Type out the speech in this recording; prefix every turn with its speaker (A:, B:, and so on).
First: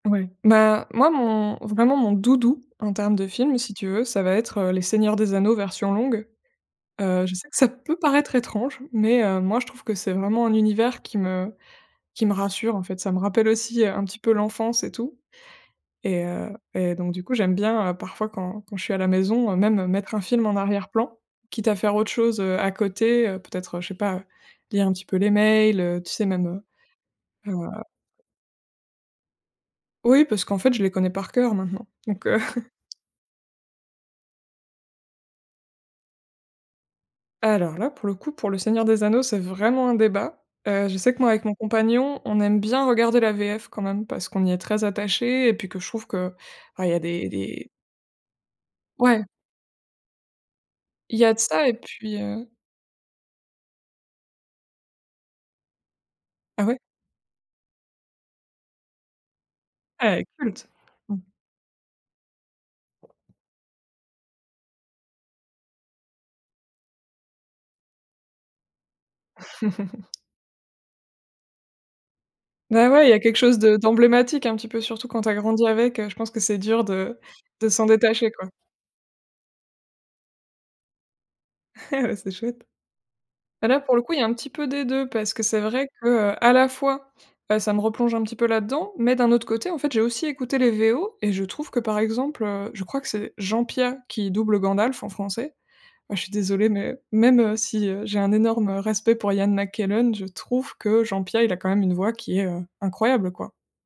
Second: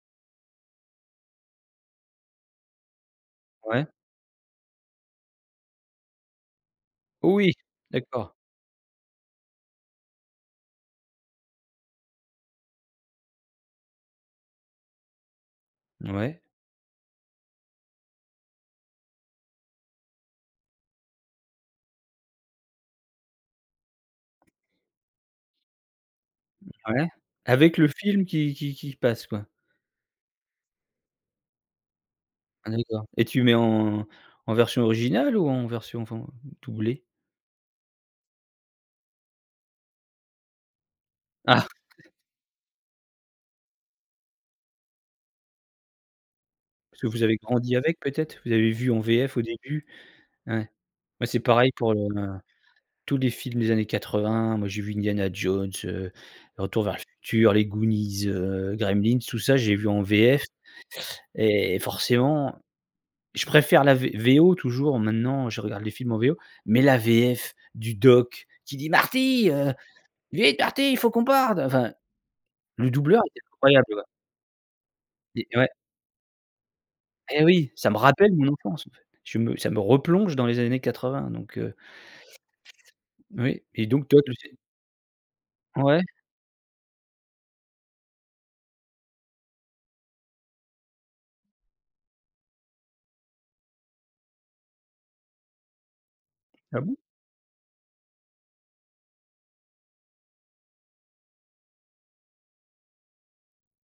A: Ouais, bah, moi, mon vraiment, mon doudou, en termes de film, si
B: Ouais.
A: tu veux, ça va être, heu, les Seigneurs des anneaux, version longue. Heu,
B: Oh
A: je sais
B: oui,
A: que ça peut
B: d'accord.
A: paraître étrange mais heu, moi, je trouve que c'est vraiment un univers qui me qui me rassure, en fait. Ça me rappelle aussi, heu, un petit peu l'enfance et tout et
B: Ouais.
A: heu, et donc du coup, j'aime bien, heu, parfois quand quand je suis à la maison, heu, même, mettre un film en arrière-plan, quitte à faire autre chose, heu, à côté, heu, peut-être, heu, je sais pas lire un petit peu les mails, heu, tu sais même, heu,
B: Ouais,
A: et heu
B: avec le film qui qui qui passe, quoi.
A: Oui parce qu'en fait, je les connais par cœur, maintenant, donc heu
B: Ah d'accord et tu mets en en version originale ou en version, enfin, doublée?
A: Alors là, pour le coup, pour le Seigneur des anneaux, c'est vraiment un débat. Heu, je sais que moi avec mon
B: Ah!
A: compagnon, on aime bien regarder la VF quand même parce qu'on y est très attachés et puis que je trouve que, bah, il y a
B: Parce que vous
A: des
B: avez
A: des
B: grandi avec peut-être? Vous avez vu en
A: Ouais.
B: VF au début? Ouais.
A: Il
B: Moi
A: y a
B: c'est
A: de ça
B: pareil
A: et
B: pour le,
A: puis,
B: heu,
A: heu
B: tous les films des années 80. Moi, j'ai vu Indiana Jones, heu,
A: Ah ouais?
B: Retour vers le futur, les Goonies, heu, Gremlins, tout ça j'ai vu en
A: Ah ouais,
B: VF
A: culte. Mmh.
B: et et forcément, je préfère la V VO. Toujours, maintenant, je regarde les films en VO mais la VF du Doc qui dit: «Marty, heu, vite, Marty, il faut qu'on parde!» Enfin,
A: Beh,
B: le
A: ouais il y a
B: doubleur,
A: quelque
B: il est
A: chose de
B: incroyable, la.
A: d'emblématique un petit peu, surtout quand tu as
B: Et
A: grandi
B: ouais.
A: avec, heu, je pense que c'est dur de
B: Eh
A: de
B: oui,
A: s'en
B: ça me rappelle
A: détacher,
B: mon
A: quoi.
B: enfance, en fait. Je me ça me replonge dans les années 80 donc heu
A: Ouais, c'est chouette.
B: Oui
A: Bah, là,
B: et
A: pour le
B: donc
A: coup, il
B: toi,
A: y a un
B: tout
A: petit
B: ces
A: peu des 2 parce que c'est vrai
B: Ouais.
A: que, heu, à la fois, heu, ça me replonge un petit peu là-dedans mais d'un autre côté, en fait, j'ai aussi écouté les VO et je trouve que, par exemple, heu, je crois que c'est Jean Piat qui double Gandalf en français. Ah je suis désolée
B: Ah
A: mais
B: bon?
A: heu, même, heu, si, heu, j'ai un énorme, heu, respect pour Ian McKellen, je trouve que Jean Piat, il a quand même, une voix qui est, heu, incroyable, quoi.